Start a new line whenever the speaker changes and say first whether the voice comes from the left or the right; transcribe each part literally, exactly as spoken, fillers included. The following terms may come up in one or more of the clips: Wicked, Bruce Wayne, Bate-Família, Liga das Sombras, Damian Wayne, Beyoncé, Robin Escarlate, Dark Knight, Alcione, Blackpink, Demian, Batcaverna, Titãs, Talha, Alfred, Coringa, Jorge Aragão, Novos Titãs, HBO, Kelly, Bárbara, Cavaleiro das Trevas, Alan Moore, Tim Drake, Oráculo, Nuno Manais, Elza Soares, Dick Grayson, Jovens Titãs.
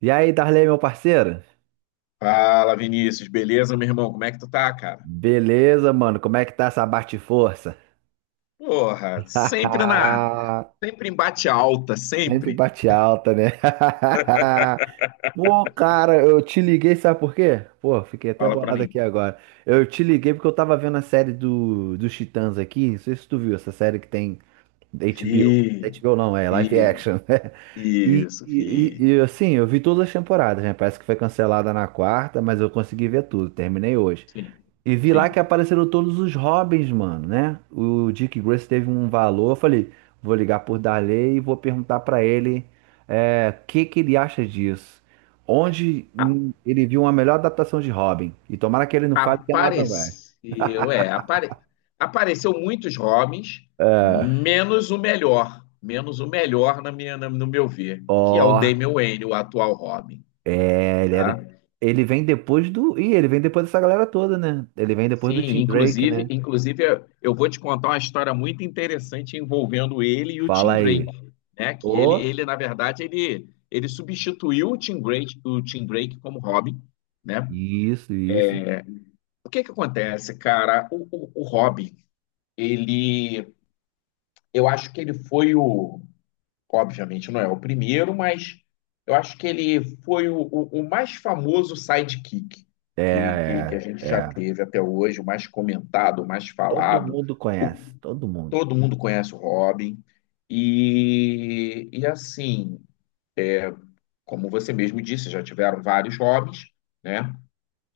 right: E aí, Darley, meu parceiro?
left: Fala, Vinícius, beleza, meu irmão? Como é que tu tá, cara?
right: Beleza, mano? Como é que tá essa bate-força?
left: Porra, sempre na, sempre em bate alta,
right: Sempre
left: sempre.
right: bate alta, né? Pô, cara, eu te liguei, sabe por quê? Pô, fiquei até
left: Fala pra
right: bolado
left: mim.
right: aqui agora. Eu te liguei porque eu tava vendo a série do, dos Titãs aqui. Não sei se tu viu essa série que tem da
left: Vi,
right: agá bê ó. agá bê ó não, é live
left: vi,
right: action, né? E,
left: isso, vi.
right: e, e, e, assim, eu vi todas as temporadas, né? Parece que foi cancelada na quarta, mas eu consegui ver tudo. Terminei hoje.
left: Sim,
right: E vi lá que
left: sim.
right: apareceram todos os Robins, mano, né? O Dick Grace teve um valor. Eu falei, vou ligar por Darley e vou perguntar pra ele é, o que que ele acha disso. Onde
left: A-
right: hum, ele viu uma melhor adaptação de Robin. E tomara que ele não fale que é no Adam West.
left: apareceu, é, apare, apareceu muitos Robins,
right: É,
left: menos o melhor, menos o melhor na minha, na- no meu ver, que é o
right: ó,
left: Damian Wayne, o atual Robin,
right: é, ele era-
left: tá?
right: ele vem depois do. Ih, ele vem depois dessa galera toda, né? Ele vem depois do
left: Sim,
right: Tim Drake,
left: inclusive,
right: né?
left: inclusive eu eu vou te contar uma história muito interessante envolvendo ele e o
right: Fala
left: Tim Drake,
right: aí.
left: né? Que ele,
right: Ô,
left: ele na verdade, ele, ele substituiu o Tim Drake, o Tim Drake como Robin, né?
right: isso, isso.
left: O que que acontece, cara? O, o, o Robin, ele, eu acho que ele foi o, obviamente não é o primeiro, mas eu acho que ele foi o, o, o mais famoso sidekick
right: É,
left: que, que, que a
right: é,
left: gente já
right: é.
left: teve até hoje, o mais comentado, o mais
right: Todo
left: falado.
right: mundo
left: O,
right: conhece, todo mundo.
left: Todo mundo conhece o Robin. E, e assim, como você mesmo disse, já tiveram vários Robins, né?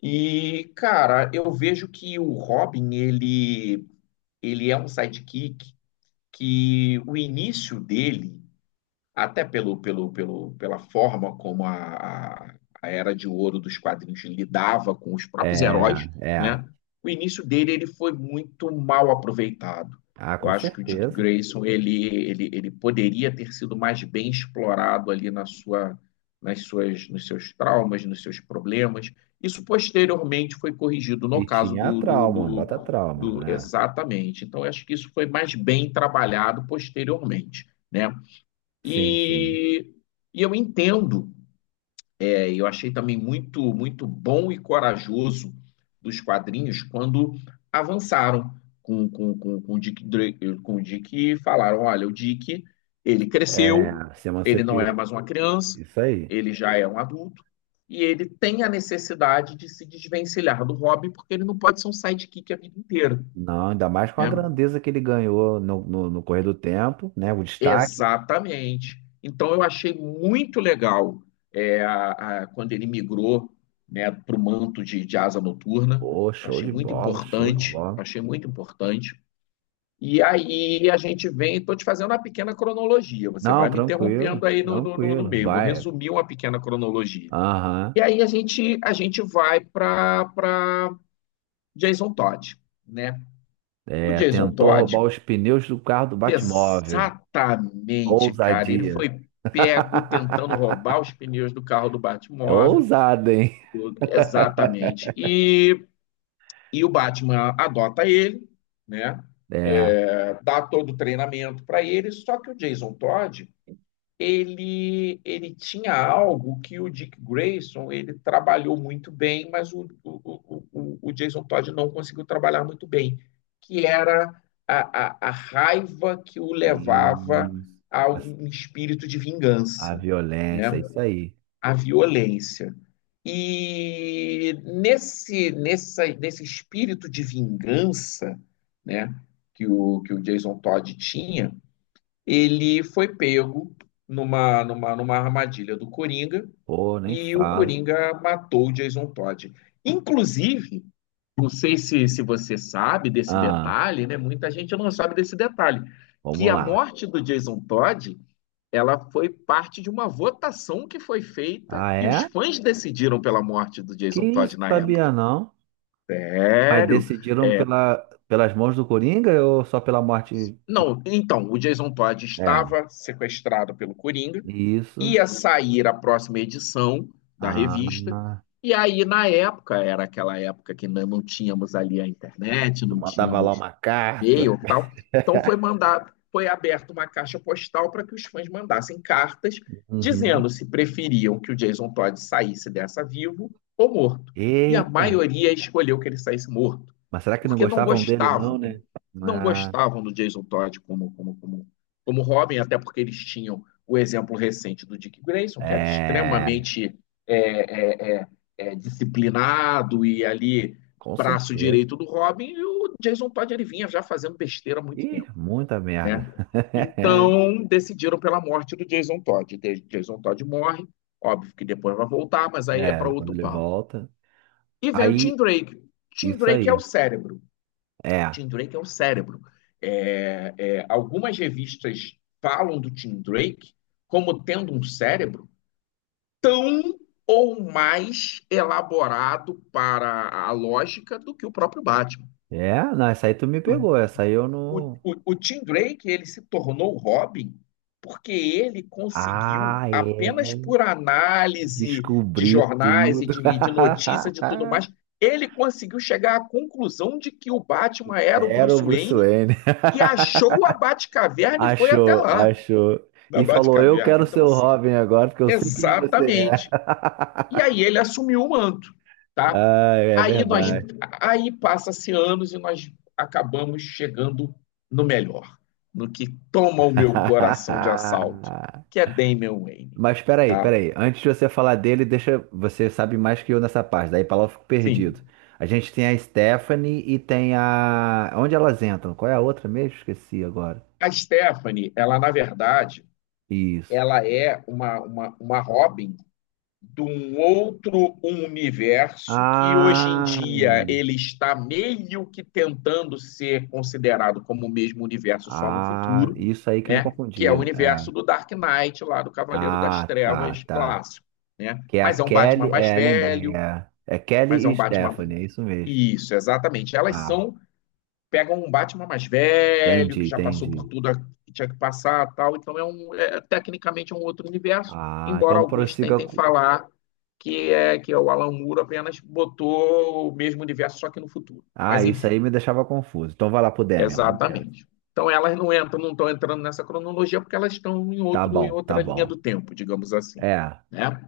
left: E, cara, eu vejo que o Robin, ele, ele é um sidekick que o início dele até pelo, pelo, pelo, pela forma como a, a, a Era de Ouro dos quadrinhos lidava com os
right: É,
left: próprios heróis,
right: é.
left: né? O início dele ele foi muito mal aproveitado.
right: Ah,
left: Eu
right: com
left: acho que o Dick
right: certeza.
left: Grayson ele, ele, ele poderia ter sido mais bem explorado ali na sua, nas suas, nos seus traumas, nos seus problemas. Isso posteriormente foi corrigido no
right: E
left: caso
right: tinha a
left: do, do,
right: trauma, bota
left: do,
right: trauma,
left: do-
right: né?
left: exatamente. Então, eu acho que isso foi mais bem trabalhado posteriormente, né?
right: Sim, sim.
left: E, e eu entendo, é, eu achei também muito, muito bom e corajoso dos quadrinhos quando avançaram com, com, com, com o Dick, Dra- com o Dick e falaram: olha, o Dick, ele cresceu,
right: É, se
left: ele não é
right: emancipou.
left: mais uma criança,
right: Isso aí.
left: ele já é um adulto, e ele tem a necessidade de se desvencilhar do Robin, porque ele não pode ser um sidekick a vida inteira,
right: Não, ainda mais com a
left: né?
right: grandeza que ele ganhou no, no, no correr do tempo, né? O destaque.
left: Exatamente. Então eu achei muito legal, é, a- a- quando ele migrou, né, para o manto de, de asa noturna.
right: Pô,
left: Eu
right: show
left: achei
right: de
left: muito
right: bola, show de
left: importante,
right: bola.
left: achei muito importante. E aí a gente vem, estou te fazendo uma pequena cronologia. Você
right: Não,
left: vai me
right: tranquilo,
left: interrompendo aí no, no, no- no
right: tranquilo.
left: meio. Vou
right: Vai.
left: resumir uma pequena cronologia.
right: Aham.
left: E aí a gente a gente vai para para Jason Todd, né? O
right: É,
left: Jason
right: tentou roubar
left: Todd
right: os pneus do carro do Batmóvel.
left: Exatamente, cara. Ele
right: Ousadia.
left: foi pego tentando roubar os pneus do carro do
right: É
left: Batmóvel.
right: ousado, hein?
left: Exatamente. E, e o Batman adota ele, né?
right: É,
left: É, dá todo o treinamento para ele. Só que o Jason Todd, ele ele tinha algo que o Dick Grayson ele trabalhou muito bem, mas o, o, o, o Jason Todd não conseguiu trabalhar muito bem, que era a, a, a raiva que o levava
right: e
left: a
right: a,
left: um espírito de
right: a
left: vingança, né?
right: violência, isso aí.
left: A violência. E nesse, nessa, nesse espírito de vingança, né, que o, que o Jason Todd tinha, ele foi pego numa, numa, numa armadilha do Coringa
right: Pô, nem
left: e o
right: falo.
left: Coringa matou o Jason Todd. Inclusive, não sei se, se você sabe desse
right: Ah,
left: detalhe, né? Muita gente não sabe desse detalhe, que
right: vamos
left: a
right: lá.
left: morte do Jason Todd, ela foi parte de uma votação que foi feita
right: Ah,
left: e os
right: é?
left: fãs decidiram pela morte do
right: Que
left: Jason
right: isso,
left: Todd na
right: sabia
left: época.
right: não? Mas
left: Sério?
right: decidiram
left: É,
right: pela, pelas mãos do Coringa ou só pela morte de...
left: não, então, o Jason Todd
right: É,
left: estava sequestrado pelo Coringa,
right: isso.
left: ia sair a próxima edição da revista,
right: Ah,
left: e aí, na época, era aquela época que ainda não tínhamos ali a internet,
right: tu
left: não
right: mandava lá
left: tínhamos
right: uma carta.
left: e-mail e tal. Então foi mandado, foi aberta uma caixa postal para que os fãs mandassem cartas
right: Uhum.
left: dizendo se preferiam que o Jason Todd saísse dessa vivo ou morto. E a
right: Eita,
left: maioria escolheu que ele saísse morto,
right: mas será que não
left: porque não
right: gostavam dele não,
left: gostavam,
right: né?
left: não
right: Ah,
left: gostavam do Jason Todd como como como como Robin, até porque eles tinham o exemplo recente do Dick Grayson, que era
right: é,
left: extremamente é, é, é, é, disciplinado e ali
right: com
left: braço
right: certeza.
left: direito do Robin, e o Jason Todd ele vinha já fazendo besteira há muito
right: Ih,
left: tempo,
right: muita merda.
left: né? Então decidiram pela morte do Jason Todd. Jason Todd morre, óbvio que depois vai voltar, mas aí é para
right: É, quando
left: outro
right: ele
left: papo.
right: volta.
left: E vem o Tim
right: Aí,
left: Drake. Tim
right: isso
left: Drake é o
right: aí.
left: cérebro.
right: É.
left: Tim Drake é o cérebro. É, é, algumas revistas falam do Tim Drake como tendo um cérebro tão ou mais elaborado para a lógica do que o próprio Batman.
right: É, não, essa aí tu me pegou. Essa aí eu
left: O,
right: não.
left: o, o Tim Drake, ele se tornou o Robin porque ele conseguiu,
right: Ah,
left: apenas
right: é.
left: por análise de
right: Descobri
left: jornais e
right: tudo.
left: de, de notícias e tudo mais, ele conseguiu chegar à conclusão de que o Batman era o
right: Era o
left: Bruce
right: Bruce
left: Wayne,
right: Wayne.
left: e achou a Batcaverna e foi até
right: Achou,
left: lá,
right: achou.
left: na
right: E falou: eu
left: Batcaverna.
right: quero ser
left: Então,
right: o
left: assim,
right: Robin agora, porque eu sei quem é você. É.
left: exatamente. E aí ele assumiu o manto, tá?
right: Ah, é
left: Aí nós,
right: verdade.
left: aí passa-se anos e nós acabamos chegando no melhor, no que toma o meu coração de assalto, que é Damian Wayne,
right: Mas peraí,
left: tá?
right: peraí. Antes de você falar dele, deixa. Você sabe mais que eu nessa parte. Daí pra lá eu fico perdido.
left: Sim.
right: A gente tem a Stephanie e tem a. Onde elas entram? Qual é a outra mesmo? Esqueci agora.
left: A Stephanie, ela na verdade,
right: Isso.
left: ela é uma, uma, uma Robin de um outro universo que hoje em
right: Ah,
left: dia ele está meio que tentando ser considerado como o mesmo universo só no
right: ah,
left: futuro,
right: isso aí que me
left: né? Que é o
right: confundia. É.
left: universo do Dark Knight lá do Cavaleiro das
right: Ah, tá,
left: Trevas
right: tá.
left: clássico, né?
right: Que é a
left: Mas é um Batman
right: Kelly.
left: mais
right: É, lembrei.
left: velho,
right: É, é
left: mas é
right: Kelly e
left: um Batman
right: Stephanie, é isso mesmo.
left: isso, exatamente. Elas
right: Ah,
left: são pegam um Batman mais velho,
right: entendi,
left: que já passou por
right: entendi.
left: tudo que tinha que passar, tal. Então, é um, é, tecnicamente é um outro universo,
right: Ah,
left: embora
right: então
left: alguns
right: prossiga.
left: tentem
right: Com-
left: falar que é que é o Alan Moore apenas botou o mesmo universo só que no futuro.
right: Ah,
left: Mas
right: isso aí
left: enfim,
right: me deixava confuso. Então vai lá pro Demian. Vamos
left: exatamente. Então elas não entram, não estão entrando nessa cronologia porque elas estão em
right: Tá
left: outro em
right: bom, tá
left: outra linha do
right: bom.
left: tempo, digamos assim.
right: É,
left: Né?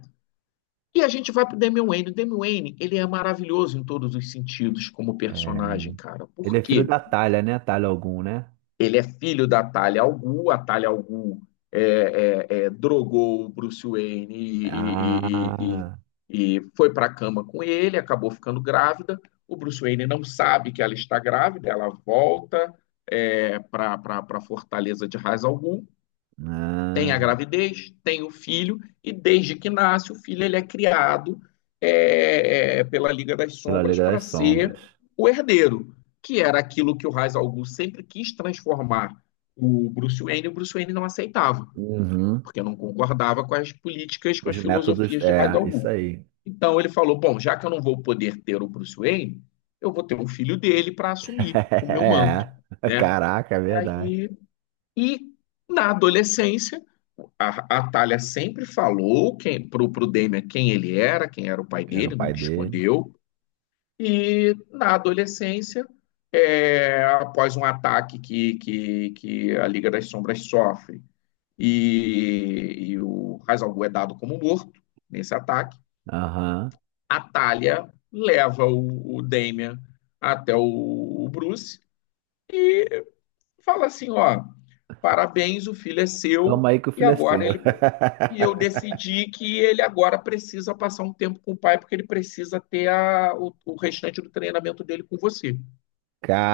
left: E a gente vai para o Damian Wayne. O Damian Wayne ele é maravilhoso em todos os sentidos como
right: é.
left: personagem, cara.
right: Ele
left: Por
right: é filho
left: quê?
right: da Talha, né? Talha algum, né?
left: Ele é filho da Talia al Ghul, a Talia al Ghul é, é, é, drogou o Bruce Wayne e, e, e, e
right: Ah,
left: e foi para a cama com ele, acabou ficando grávida. O Bruce Wayne não sabe que ela está grávida, ela volta, é, para a fortaleza de Ra's al Ghul, tem
right: ah,
left: a gravidez, tem o filho, e desde que nasce, o filho ele é criado, é, é, pela Liga das
right: pela
left: Sombras,
right: Liga
left: para
right: das
left: ser
right: Sombras.
left: o herdeiro, que era aquilo que o Ra's al Ghul sempre quis transformar o Bruce Wayne, e o Bruce Wayne não aceitava,
right: Uhum.
left: porque não concordava com as políticas, com as
right: Os métodos.
left: filosofias de Ra's
right: É,
left: al
right: isso
left: Ghul.
right: aí.
left: Então ele falou, bom, já que eu não vou poder ter o Bruce Wayne, eu vou ter um filho dele para assumir o meu manto,
right: É.
left: né?
right: Caraca, é verdade.
left: Aí e na adolescência, a, a Thalia sempre falou quem, pro, pro Damian, quem ele era, quem era o pai
right: Que era o
left: dele,
right: pai
left: nunca
right: dele.
left: escondeu. E na adolescência, é, após um ataque que, que, que a Liga das Sombras sofre, e, e o Hazalgu é dado como morto nesse ataque,
right: Aham.
left: a Thalia leva o, o Damian até o, o Bruce. Fala assim, ó, parabéns, o filho é
right: Toma
left: seu,
right: aí que o
left: e
right: filho é
left: agora
right: seu.
left: ele e eu decidi que ele agora precisa passar um tempo com o pai, porque ele precisa ter a, o, o restante do treinamento dele com você.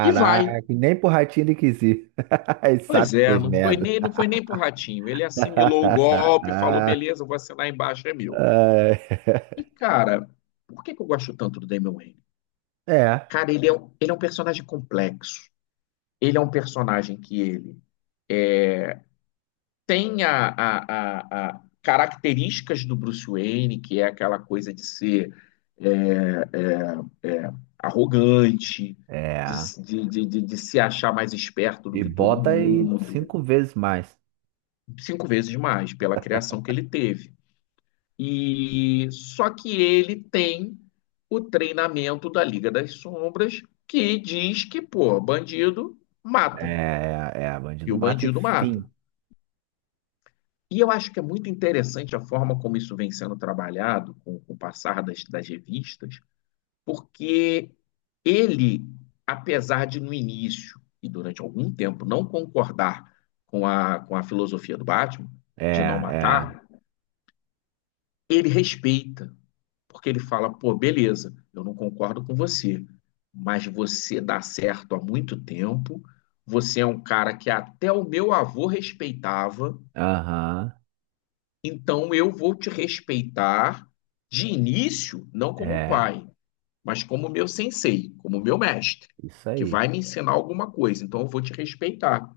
left: E vai.
right: nem pro ratinho ele quis ir. Ele sabe
left: Pois
right: que
left: é,
right: fez
left: não foi
right: merda.
left: nem não foi nem pro ratinho. Ele assimilou o golpe, falou
right: Ai.
left: beleza, eu vou assinar embaixo, é meu. E cara, por que que eu gosto tanto do Damian Wayne?
right: É,
left: Cara, ele é, um- ele é um personagem complexo. Ele é um personagem que ele tem a, a- a- a- características do Bruce Wayne, que é aquela coisa de ser é, é, é, arrogante,
right: é.
left: de, de, de, de- de se achar mais esperto do
right: E
left: que todo
right: bota aí
left: mundo,
right: cinco vezes mais.
left: cinco vezes mais pela criação que ele teve. E só que ele tem o treinamento da Liga das Sombras, que diz que, pô, bandido mata,
right: É, é,
left: e
right: bandido
left: o
right: mata e
left: bandido mata.
right: fim.
left: E eu acho que é muito interessante a forma como isso vem sendo trabalhado com, com o passar das, das revistas, porque ele, apesar de no início e durante algum tempo não concordar com a, com a filosofia do Batman,
right: É,
left: de não
right: é,
left: matar, ele respeita, porque ele fala: pô, beleza, eu não concordo com você, mas você dá certo há muito tempo, você é um cara que até o meu avô respeitava.
right: aham,
left: Então eu vou te respeitar, de início, não como
right: é,
left: pai, mas como meu sensei, como meu mestre,
right: isso
left: que
right: aí.
left: vai me ensinar alguma coisa. Então eu vou te respeitar.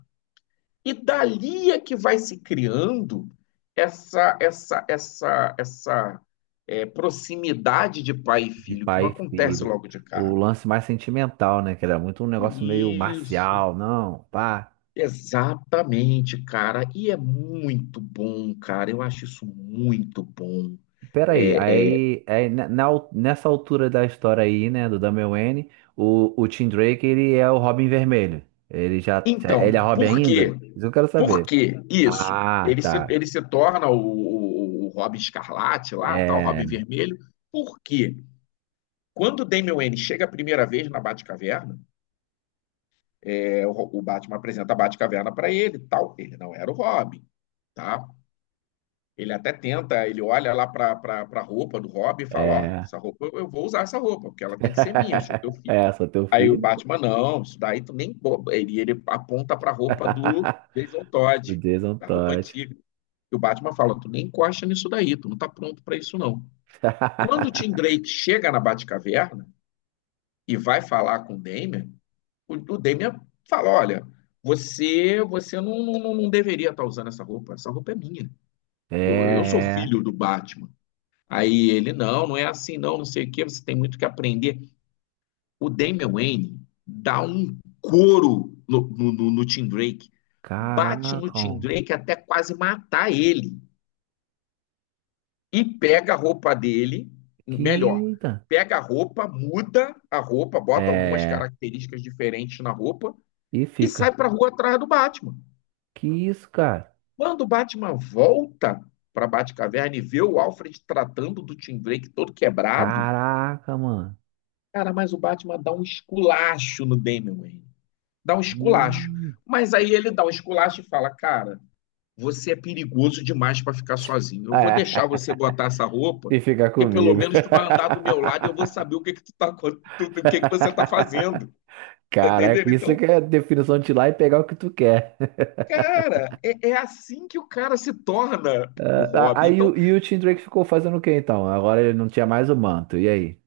left: E dali é que vai se criando essa essa essa essa é, proximidade de pai e
right: De
left: filho, que não
right: pai e
left: acontece
right: filho.
left: logo de
right: O
left: cara.
right: lance mais sentimental, né? Que era muito um negócio meio
left: Isso,
right: marcial, não, pá.
left: exatamente, cara. E é muito bom, cara. Eu acho isso muito bom.
right: Peraí,
left: é é,
right: aí, aí ne- na al- nessa altura da história aí, né, do Damian Wayne, o, o Tim Drake, ele é o Robin Vermelho. Ele já, já- ele é
left: Então,
right: Robin
left: por quê?
right: ainda? Isso eu quero
left: Por
right: saber.
left: que isso?
right: Ah,
left: Ele se,
right: tá.
left: ele se torna o, o, o Robin Escarlate lá, tal, o
right: é
left: Robin Vermelho. Por quê? Quando o Damian Wayne chega a primeira vez na Batcaverna, é, o, o Batman apresenta a Batcaverna para ele, tal. Ele não era o Robin, tá? Ele até tenta, ele olha lá para a roupa do Robin e fala: Ó,
right: É,
left: essa roupa eu, vou usar essa roupa, porque ela tem que ser minha, eu sou teu
right: É,
left: filho.
right: sou teu
left: Aí o
right: filho.
left: Batman, não, isso daí tu nem. Ele, ele aponta para a roupa do Jason
right: O
left: Todd,
right: Jason
left: da roupa
right: Todd.
left: antiga. E o Batman fala: tu nem encosta nisso daí, tu não tá pronto para isso não. Quando o Tim Drake chega na Batcaverna e vai falar com o Damian, o, o Damian fala: olha, você você não, não, não deveria estar usando essa roupa, essa roupa é minha.
right: É,
left: Eu sou
right: é.
left: filho do Batman. Aí ele, não, não é assim, não, não sei o que. Você tem muito que aprender. O Damian Wayne dá um couro no, no, no, Tim Drake,
right: Caraca,
left: bate no Tim
right: mano.
left: Drake até quase matar ele, e pega a roupa dele, melhor,
right: Que da-
left: pega a roupa, muda a roupa, bota algumas
right: É.
left: características diferentes na roupa
right: E
left: e
right: fica.
left: sai para rua atrás do Batman.
right: Que isso, cara?
left: Quando o Batman volta para Batcaverna e vê o Alfred tratando do Tim Drake todo quebrado,
right: Caraca, mano.
left: cara, mas o Batman dá um esculacho no Damian Wayne. Dá um esculacho.
right: Hum.
left: Mas aí ele dá um esculacho e fala: Cara, você é perigoso demais para ficar sozinho. Eu vou
right: É.
left: deixar você botar essa roupa,
right: E fica
left: porque pelo
right: comigo.
left: menos tu vai andar do meu lado e eu vou saber o que que tu tá, co- tu- o que que você tá fazendo. Tá
right: Caraca,
left: entendendo?
right: isso
left: Então,
right: que é definição de ir lá e pegar o que tu quer.
left: cara, é, é assim que o cara se torna o
right: Ah,
left: Robin.
right: aí
left: Então,
right: o- e o Tim Drake ficou fazendo o quê então? Agora ele não tinha mais o manto. E aí?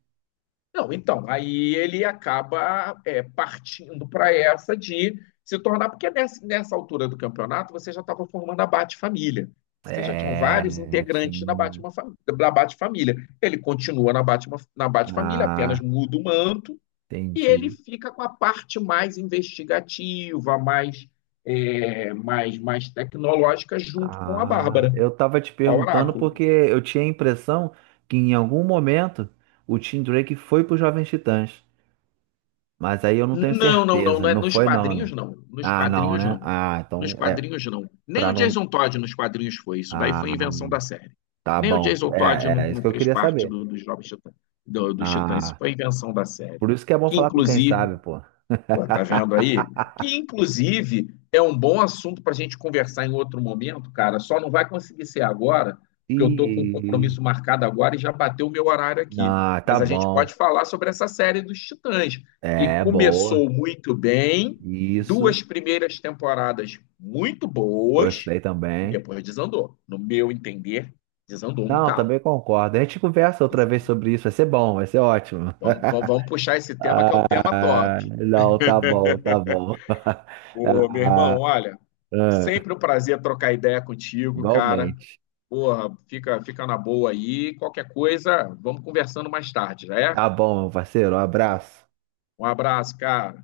left: não, então, aí ele acaba, é, partindo para essa de se tornar, porque nessa, nessa altura do campeonato você já estava formando a Bate-Família. Você já tinham
right: É,
left: vários integrantes na
right: tinha.
left: Batman, fa- da Bate-Família. Ele continua na Batman, na Bate-Família, apenas
right: Ah,
left: muda o manto, e ele
right: entendi.
left: fica com a parte mais investigativa, mais, é, mais, mais tecnológica, junto com a
right: Ah,
left: Bárbara,
right: eu tava te
left: o
right: perguntando
left: Oráculo.
right: porque eu tinha a impressão que em algum momento o Tim Drake foi pro Jovens Titãs, mas aí eu não tenho
left: Não, não, não,
right: certeza.
left: não é
right: Não
left: nos
right: foi não,
left: quadrinhos
right: né?
left: não. Nos
right: Ah, não,
left: quadrinhos
right: né?
left: não.
right: Ah,
left: Nos
right: então é
left: quadrinhos não. Nem
right: pra
left: o
right: não.
left: Jason Todd nos quadrinhos foi. Isso daí foi
right: Ah,
left: invenção da série.
right: tá
left: Nem o
right: bom.
left: Jason Todd
right: É,
left: não,
right: é isso
left: não
right: que eu
left: fez
right: queria
left: parte
right: saber.
left: do- dos Novos Titãs, do- dos Titãs. Isso
right: Ah,
left: foi invenção da série.
right: por isso que é bom
left: Que
right: falar com quem
left: inclusive,
right: sabe, pô.
left: Pô, tá vendo aí? Que, inclusive, é um bom assunto para a gente conversar em outro momento, cara. Só não vai conseguir ser agora, porque eu tô com um
right: E
left: compromisso marcado agora e já bateu o meu horário aqui.
right: ah, tá
left: Mas a gente pode
right: bom.
left: falar sobre essa série dos Titãs, que
right: É boa.
left: começou muito bem,
right: Isso.
left: duas primeiras temporadas muito boas,
right: Gostei
left: e
right: também.
left: depois desandou. No meu entender, desandou um
right: Não,
left: bocado.
right: também concordo. A gente conversa outra vez
left: Desandou.
right: sobre isso, vai ser bom, vai ser ótimo.
left: Vamos, vamos vamos puxar esse tema, que é um tema top.
right: Não, tá bom, tá bom.
left: Ô, meu irmão,
right: Ah,
left: olha,
right: ah,
left: sempre um prazer trocar ideia contigo, cara.
right: igualmente.
left: Porra, fica, fica na boa aí. Qualquer coisa, vamos conversando mais tarde, já é?
right: Tá bom, meu parceiro, um abraço.
left: Um abraço, cara.